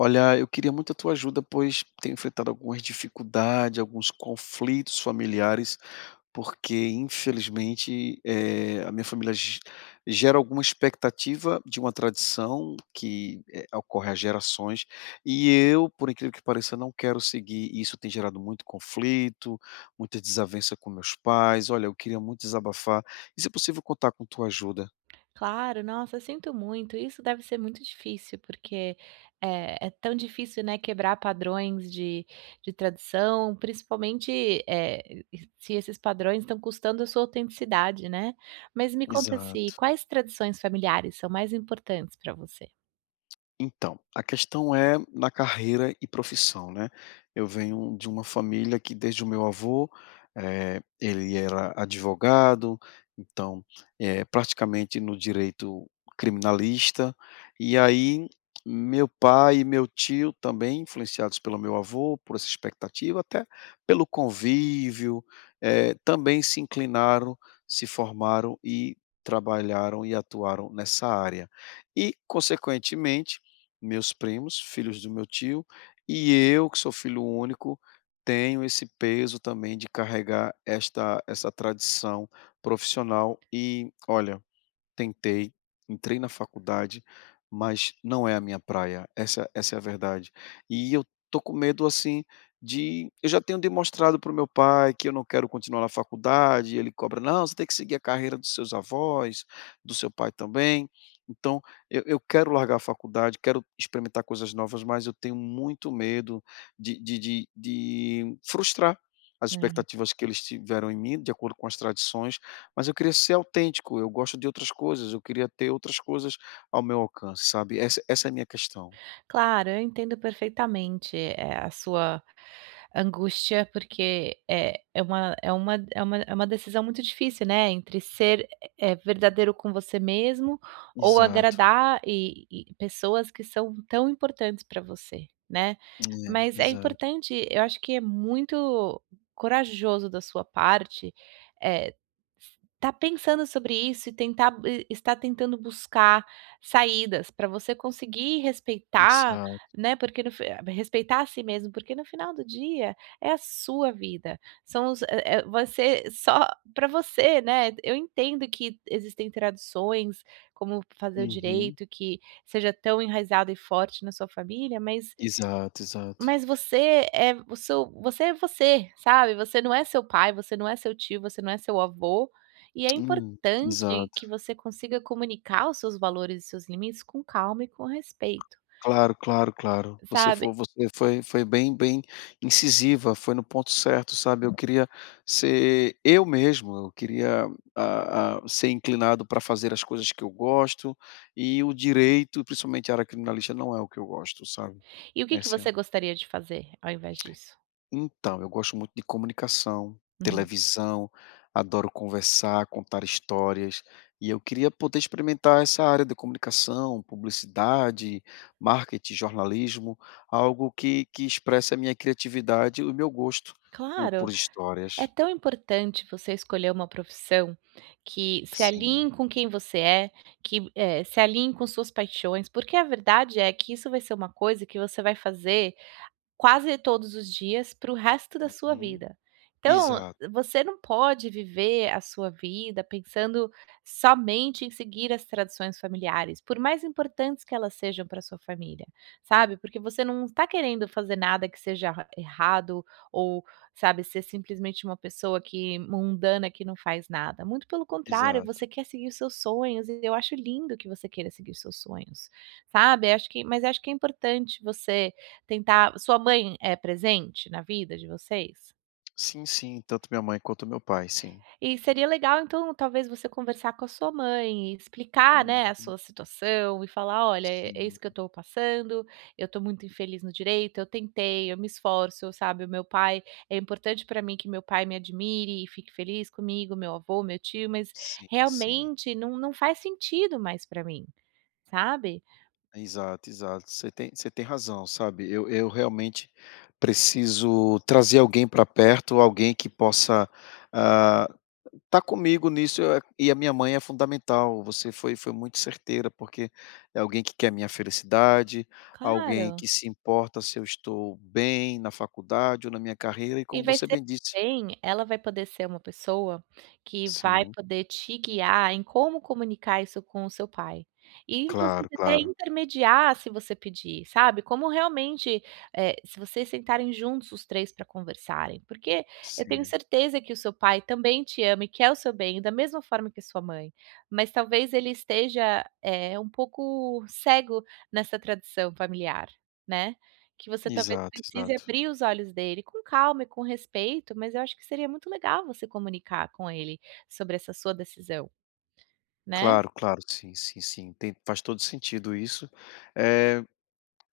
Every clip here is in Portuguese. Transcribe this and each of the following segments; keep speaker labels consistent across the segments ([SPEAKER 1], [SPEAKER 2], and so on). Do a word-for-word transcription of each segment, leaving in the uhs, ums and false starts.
[SPEAKER 1] Olha, eu queria muito a tua ajuda, pois tenho enfrentado algumas dificuldade, alguns conflitos familiares, porque infelizmente, eh, a minha família ge gera alguma expectativa de uma tradição que, eh, ocorre há gerações, e eu, por incrível que pareça, não quero seguir, e isso tem gerado muito conflito, muita desavença com meus pais. Olha, eu queria muito desabafar, e se possível contar com a tua ajuda.
[SPEAKER 2] Claro, nossa, sinto muito, isso deve ser muito difícil porque, eh, é tão difícil, né, quebrar padrões de de tradição, principalmente, eh, e se esses padrões estão custando a sua autenticidade, né. Mas me conta se
[SPEAKER 1] Exato.
[SPEAKER 2] quais tradições familiares são mais importantes pra você?
[SPEAKER 1] Então, a questão é na carreira e profissão, né. Eu venho de uma família que desde o meu avô eh, ele era advogado, então, eh, praticamente no direito criminalista e aí meu pai e meu tio, também influenciados pelo meu avô, por essa expectativa, até pelo convívio, eh, também se inclinaram, se formaram e trabalharam e atuaram nessa área. E, consequentemente, meus primos, filhos do meu tio, e eu que sou filho único, tenho esse peso também de carregar esta essa tradição profissional e, olha, tentei, entrei na faculdade, mas não é a minha praia, essa essa é a verdade. E eu estou com medo assim de eu já tenho demonstrado pro meu pai que eu não quero continuar na faculdade e ele cobra: "Não, você tem que seguir a carreira dos seus avós, do seu pai também". Então, eu eu quero largar a faculdade, quero experimentar coisas novas, mas eu tenho muito medo de de de de frustrar as
[SPEAKER 2] É.
[SPEAKER 1] expectativas que eles tiveram em mim, de acordo com as tradições, mas eu queria ser autêntico, eu gosto de outras coisas, eu queria ter outras coisas ao meu alcance, sabe, essa essa é a minha questão.
[SPEAKER 2] Claro, eu entendo perfeitamente, eh, a sua angústia porque, eh, é uma é uma é uma é uma decisão muito difícil, né, entre ser, eh, verdadeiro com você mesmo, ou
[SPEAKER 1] Exato.
[SPEAKER 2] agradar e e pessoas que são tão importantes pra você, né.
[SPEAKER 1] É,
[SPEAKER 2] Mas é
[SPEAKER 1] exato.
[SPEAKER 2] importante eu acho que é muito corajoso da sua parte, eh, estar pensando sobre isso e tentar e estar tentando buscar saídas pra você conseguir respeitar,
[SPEAKER 1] Exato.
[SPEAKER 2] né, porque no fin respeitar a si mesmo, porque no final do dia, é a sua vida, são os eh eh, vai ser só pra você, né. Eu entendo que existem tradições, como fazer o
[SPEAKER 1] Uhum.
[SPEAKER 2] direito, que seja tão enraizada e forte na sua família, mas
[SPEAKER 1] Exato, exato.
[SPEAKER 2] mas você é o seu você é você, sabe? Você não é seu pai, você não é seu tio, você não é seu avô, e é
[SPEAKER 1] Hum,
[SPEAKER 2] importante que
[SPEAKER 1] exato.
[SPEAKER 2] você consiga comunicar os seus valores e seus limites com calma e com respeito.
[SPEAKER 1] Claro, claro, claro. Você
[SPEAKER 2] Sabe
[SPEAKER 1] fo você foi foi bem bem incisiva, foi no ponto certo, sabe. Eu queria ser eu mesmo, eu queria, hã hã, ser inclinado pra fazer as coisas que eu gosto. E o direito, e principalmente a área criminalista, não é o que eu gosto, sabe,
[SPEAKER 2] E o que que
[SPEAKER 1] essa é a
[SPEAKER 2] você gostaria de fazer, ao invés disso?
[SPEAKER 1] Então, eu gosto muito de comunicação,
[SPEAKER 2] Hum.
[SPEAKER 1] televisão, adoro conversar, contar histórias, e eu queria poder experimentar essa área de comunicação, publicidade, marketing, jornalismo, algo que que expressa a minha criatividade e o meu gosto por por
[SPEAKER 2] Claro. É
[SPEAKER 1] histórias.
[SPEAKER 2] tão importante você escolher uma profissão que se
[SPEAKER 1] Sim.
[SPEAKER 2] alinhe com quem você é, que, eh, se alinhe com suas paixões, porque a verdade é que isso vai ser uma coisa que você vai fazer quase todos os dias, pro resto da sua
[SPEAKER 1] Uhum.
[SPEAKER 2] vida. Então,
[SPEAKER 1] Exato.
[SPEAKER 2] você não pode viver a sua vida pensando somente em seguir as tradições familiares, por mais importantes que elas sejam pra sua família, sabe, porque você não está querendo fazer nada que seja ra errado, ou, sabe, ser simplesmente uma pessoa que mundana, que não faz nada, muito pelo contrário,
[SPEAKER 1] Exato.
[SPEAKER 2] você quer seguir os seus sonhos, e eu acho lindo que você queira seguir os seus sonhos, sabe. Acho que mas acho que é importante você tentar sua mãe é presente na vida de vocês?
[SPEAKER 1] Sim, sim, tanto a minha mãe quanto o meu pai, sim.
[SPEAKER 2] E seria legal, então, talvez você conversar com a sua mãe e explicar, né, a
[SPEAKER 1] Uhum.
[SPEAKER 2] sua situação e falar: "Olha, é é
[SPEAKER 1] Sim.
[SPEAKER 2] isso que eu tô passando, eu tô muito infeliz no direito, eu tentei, eu me esforço, sabe, o meu pai é importante pra mim que meu pai me admire e fique feliz comigo, meu avô, meu tio, mas
[SPEAKER 1] Sim, sim.
[SPEAKER 2] realmente não não faz sentido mais pra mim", sabe.
[SPEAKER 1] Exato, exato, você tem você tem razão, sabe, eu eu realmente preciso trazer alguém pra perto, alguém que possa, ah, tá comigo nisso, e a minha mãe é fundamental. Você foi foi muito certeira, porque é alguém que quer a minha felicidade, alguém
[SPEAKER 2] Claro.
[SPEAKER 1] que se importa se eu estou bem na faculdade ou na minha carreira, e
[SPEAKER 2] E
[SPEAKER 1] como
[SPEAKER 2] vai
[SPEAKER 1] você
[SPEAKER 2] ser
[SPEAKER 1] bem disse
[SPEAKER 2] bem, ela vai poder ser uma pessoa que vai
[SPEAKER 1] Sim.
[SPEAKER 2] poder te guiar, em como comunicar isso com o seu pai, e inclusive
[SPEAKER 1] Claro,
[SPEAKER 2] até
[SPEAKER 1] claro.
[SPEAKER 2] intermediar, se você pedir, sabe, como realmente, eh, se vocês sentarem juntos os três pra conversarem, porque eu tenho
[SPEAKER 1] Sim.
[SPEAKER 2] certeza que o seu pai também te ama e quer o seu bem da mesma forma que a sua mãe, mas talvez ele esteja, eh, um pouco cego nessa tradição familiar, né, que você talvez
[SPEAKER 1] Exato,
[SPEAKER 2] precise
[SPEAKER 1] exato.
[SPEAKER 2] abrir os olhos dele, com calma e com respeito, mas eu acho que seria muito legal você comunicar com ele sobre essa sua decisão. Né.
[SPEAKER 1] Claro, claro, sim, sim, sim. Tem, faz todo o sentido isso. Eh,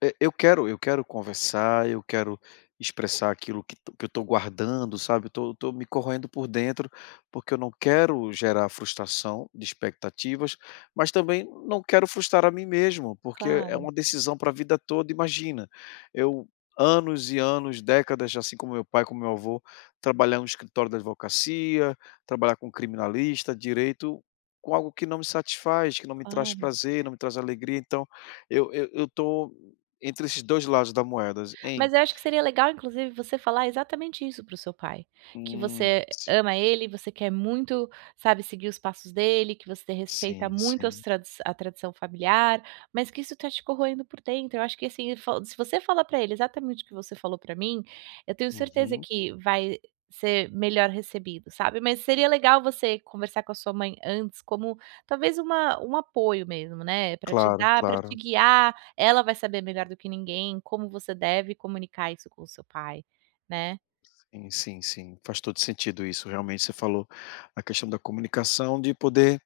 [SPEAKER 1] eu eu quero eu quero conversar, eu quero expressar aquilo que eu tô guardando, sabe, eu tô tô me corroendo por dentro, porque eu não quero gerar frustração de expectativas, mas também não quero frustrar a mim mesmo, porque é é
[SPEAKER 2] Claro.
[SPEAKER 1] uma decisão pra a vida toda. Imagina, eu anos e anos, décadas assim como meu o pai, como meu o avô, trabalhar num escritório da advocacia, trabalhar com criminalista, direito, com algo que não me satisfaz, que não me traz
[SPEAKER 2] Claro.
[SPEAKER 1] prazer, não me traz alegria, então eu eu eu tô entre esses dois lados da moeda, em
[SPEAKER 2] Mas eu acho que seria legal, inclusive, você falar exatamente isso para o seu pai, que
[SPEAKER 1] Hum,
[SPEAKER 2] você
[SPEAKER 1] sim.
[SPEAKER 2] ama ele e você quer muito, sabe, seguir os passos dele, que você respeita
[SPEAKER 1] Sim,
[SPEAKER 2] muito as
[SPEAKER 1] sim.
[SPEAKER 2] tradi a tradição familiar, mas que isso tá te corroendo por dentro, eu acho que assim, fa se você fala pra ele, exatamente o que você falou pra mim, eu tenho certeza
[SPEAKER 1] Uhum.
[SPEAKER 2] que vai ser melhor recebido, sabe. Mas seria legal você conversar com a sua mãe antes, como talvez uma um apoio mesmo, né, pra te
[SPEAKER 1] Claro,
[SPEAKER 2] dar, pra te
[SPEAKER 1] claro.
[SPEAKER 2] guiar, ela vai saber melhor do que ninguém, como você deve comunicar isso com o seu pai, né.
[SPEAKER 1] Sim, sim, sim. Faz todo o sentido isso. Realmente você falou a questão da comunicação, de poder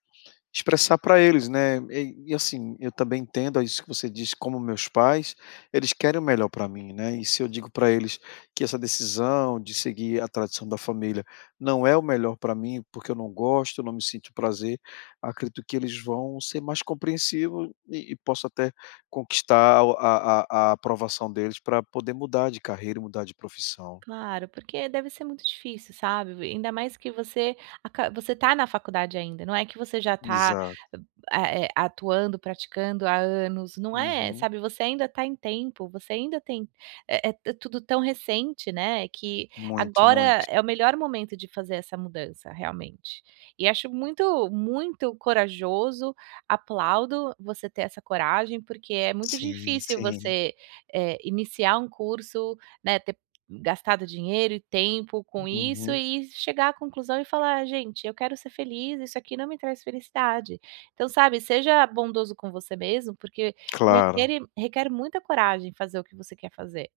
[SPEAKER 1] expressar pra eles, né, eh, e assim, eu também entendo isso que você disse, como o meus pais, eles querem o melhor pra mim, né, e se eu digo pra eles que essa decisão de seguir a tradição da família não é o melhor pra mim, porque eu não gosto, eu não me sinto prazer, acredito que eles vão ser mais compreensivos e e posso até conquistar a a a aprovação deles pra poder mudar de carreira e mudar de profissão.
[SPEAKER 2] Claro, porque deve ser muito difícil, sabe, ainda mais que você aca você tá na faculdade ainda, não é que você já tá,
[SPEAKER 1] Extato.
[SPEAKER 2] é é atuando, praticando há anos, não é,
[SPEAKER 1] Uhum.
[SPEAKER 2] sabe, você ainda tá em tempo, você ainda tem é é tudo tão recente, né, que
[SPEAKER 1] Muito,
[SPEAKER 2] agora
[SPEAKER 1] muito.
[SPEAKER 2] é o melhor momento de fazer essa mudança realmente. E acho muito, muito corajoso, aplaudo você ter essa coragem, porque é muito
[SPEAKER 1] Sim,
[SPEAKER 2] difícil
[SPEAKER 1] sim.
[SPEAKER 2] você, eh, iniciar um curso, né, ter gastado dinheiro e tempo com isso
[SPEAKER 1] Uhum.
[SPEAKER 2] e chegar à conclusão e falar: "Gente eu quero é ser feliz, isso aqui não me traz felicidade". Então, sabe, seja bondoso com você mesmo, porque
[SPEAKER 1] Claro.
[SPEAKER 2] requer requer muita coragem em fazer o que você quer fazer,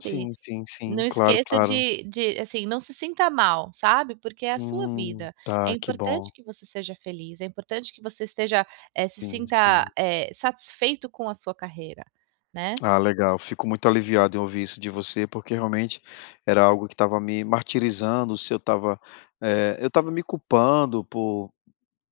[SPEAKER 1] Sim, sim, sim,
[SPEAKER 2] Não
[SPEAKER 1] claro,
[SPEAKER 2] esqueça
[SPEAKER 1] claro.
[SPEAKER 2] de de, assim, não se sinta mal, sabe, porque é a sua
[SPEAKER 1] Hum,
[SPEAKER 2] vida, é
[SPEAKER 1] tá, que
[SPEAKER 2] importante
[SPEAKER 1] bom.
[SPEAKER 2] que você seja feliz, é importante que você esteja, eh, se
[SPEAKER 1] Sim,
[SPEAKER 2] sinta,
[SPEAKER 1] sim.
[SPEAKER 2] eh, satisfeito com a sua carreira, né.
[SPEAKER 1] Ah, legal. Fico muito aliviado em ouvir isso de você, porque realmente era algo que estava me martirizando, se eu estava, eh, eu estava me culpando por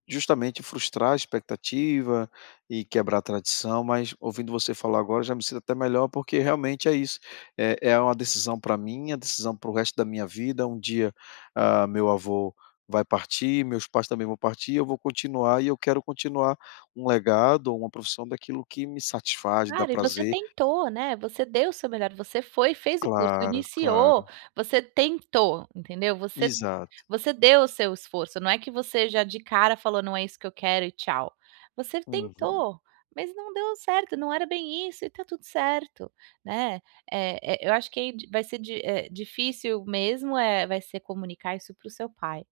[SPEAKER 1] justamente frustrar a expectativa e quebrar a tradição, mas ouvindo você falar agora já me sinto até melhor, porque realmente é isso, é é uma decisão pra mim, é uma decisão para o resto da minha vida, um dia, ah, o meu avô vai partir, meus pais também vão partir, eu vou continuar e eu quero continuar um legado ou uma profissão daquilo que me satisfaz, dá
[SPEAKER 2] Cara, e você
[SPEAKER 1] prazer.
[SPEAKER 2] tentou, né, você deu o seu melhor, você foi, fez o curso,
[SPEAKER 1] Claro,
[SPEAKER 2] iniciou,
[SPEAKER 1] claro.
[SPEAKER 2] você tentou, entendeu? Você
[SPEAKER 1] Exato.
[SPEAKER 2] você deu o seu esforço, não é que você já de cara falou: "Não é isso que eu quero e tchau", você
[SPEAKER 1] Uhum.
[SPEAKER 2] tentou, mas não deu certo, não era bem isso e tá tudo certo, né. Eh eh eu acho que di vai ser di eh, difícil mesmo, eh, vai ser comunicar isso para o seu pai,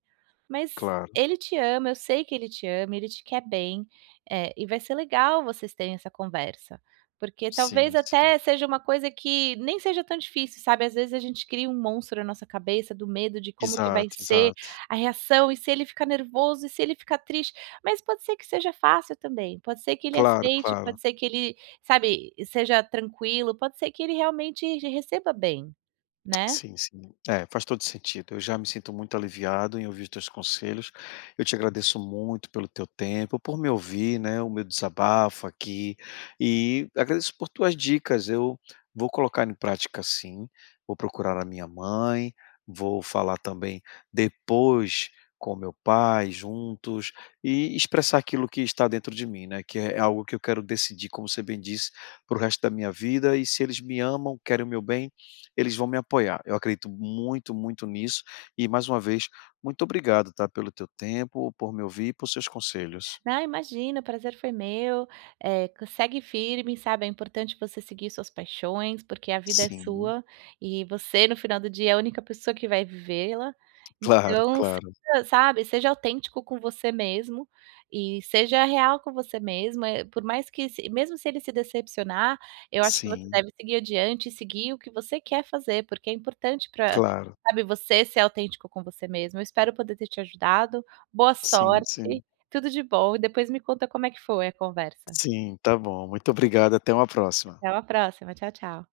[SPEAKER 2] mas
[SPEAKER 1] Claro.
[SPEAKER 2] ele te ama, eu sei que ele te ama, ele te quer bem, eh, e vai ser legal vocês terem essa conversa. Porque talvez
[SPEAKER 1] Sim, sim.
[SPEAKER 2] até seja uma coisa que nem seja tão difícil, sabe, ás vezes a gente cria um monstro na nossa cabeça do medo de como que vai
[SPEAKER 1] Exato,
[SPEAKER 2] ser
[SPEAKER 1] exato.
[SPEAKER 2] a reação, e se ele ficar nervoso e se ele fica triste, mas pode ser que seja fácil também, pode ser que ele
[SPEAKER 1] Claro,
[SPEAKER 2] aceite,
[SPEAKER 1] claro.
[SPEAKER 2] pode ser que ele, sabe, seja tranquilo, pode ser que ele realmente receba bem, né.
[SPEAKER 1] Sim, sim. É, faz todo o sentido, eu já me sinto muito aliviado em ouvir os teus conselhos, eu te agradeço muito pelo teu tempo, por me ouvir, né, o meu desabafo aqui, e agradeço por tuas dicas, eu vou colocar em prática sim, vou procurar a minha mãe, vou falar também depois com o meu pai juntos e expressar aquilo que está dentro de mim, né, que é algo que eu quero decidir, como você bem disse, para o resto da minha vida e se eles me amam, querem o meu bem, eles vão me apoiar. Eu acredito muito, muito nisso, e mais uma vez, muito obrigado, tá, pelo teu tempo, por me ouvir e por seus conselhos.
[SPEAKER 2] Ah, imagina, o prazer foi meu, eh, segue firme, sabe, é importante você seguir suas paixões, porque a vida é
[SPEAKER 1] Sim.
[SPEAKER 2] sua, e você no final do dia é a única pessoa que vai vivê-la.
[SPEAKER 1] Claro,
[SPEAKER 2] Então, [unintelligible]
[SPEAKER 1] claro.
[SPEAKER 2] sabe, seja autêntico com você mesmo, e seja real com você mesmo, eh, por mais que se mesmo se ele se decepcionar, eu acho que você
[SPEAKER 1] Sim.
[SPEAKER 2] deve seguir adiante e seguir o que você quer fazer, porque é importante pra,
[SPEAKER 1] Claro.
[SPEAKER 2] sabe, você ser autêntico com você mesmo, eu espero poder ter te ajudado, boa
[SPEAKER 1] Sim, sim.
[SPEAKER 2] sorte, tudo de bom e depois me conta como é que foi a conversa.
[SPEAKER 1] Sim, tá bom. Muito obrigado, até um próxima.
[SPEAKER 2] Até uma próxima, tchau tchau.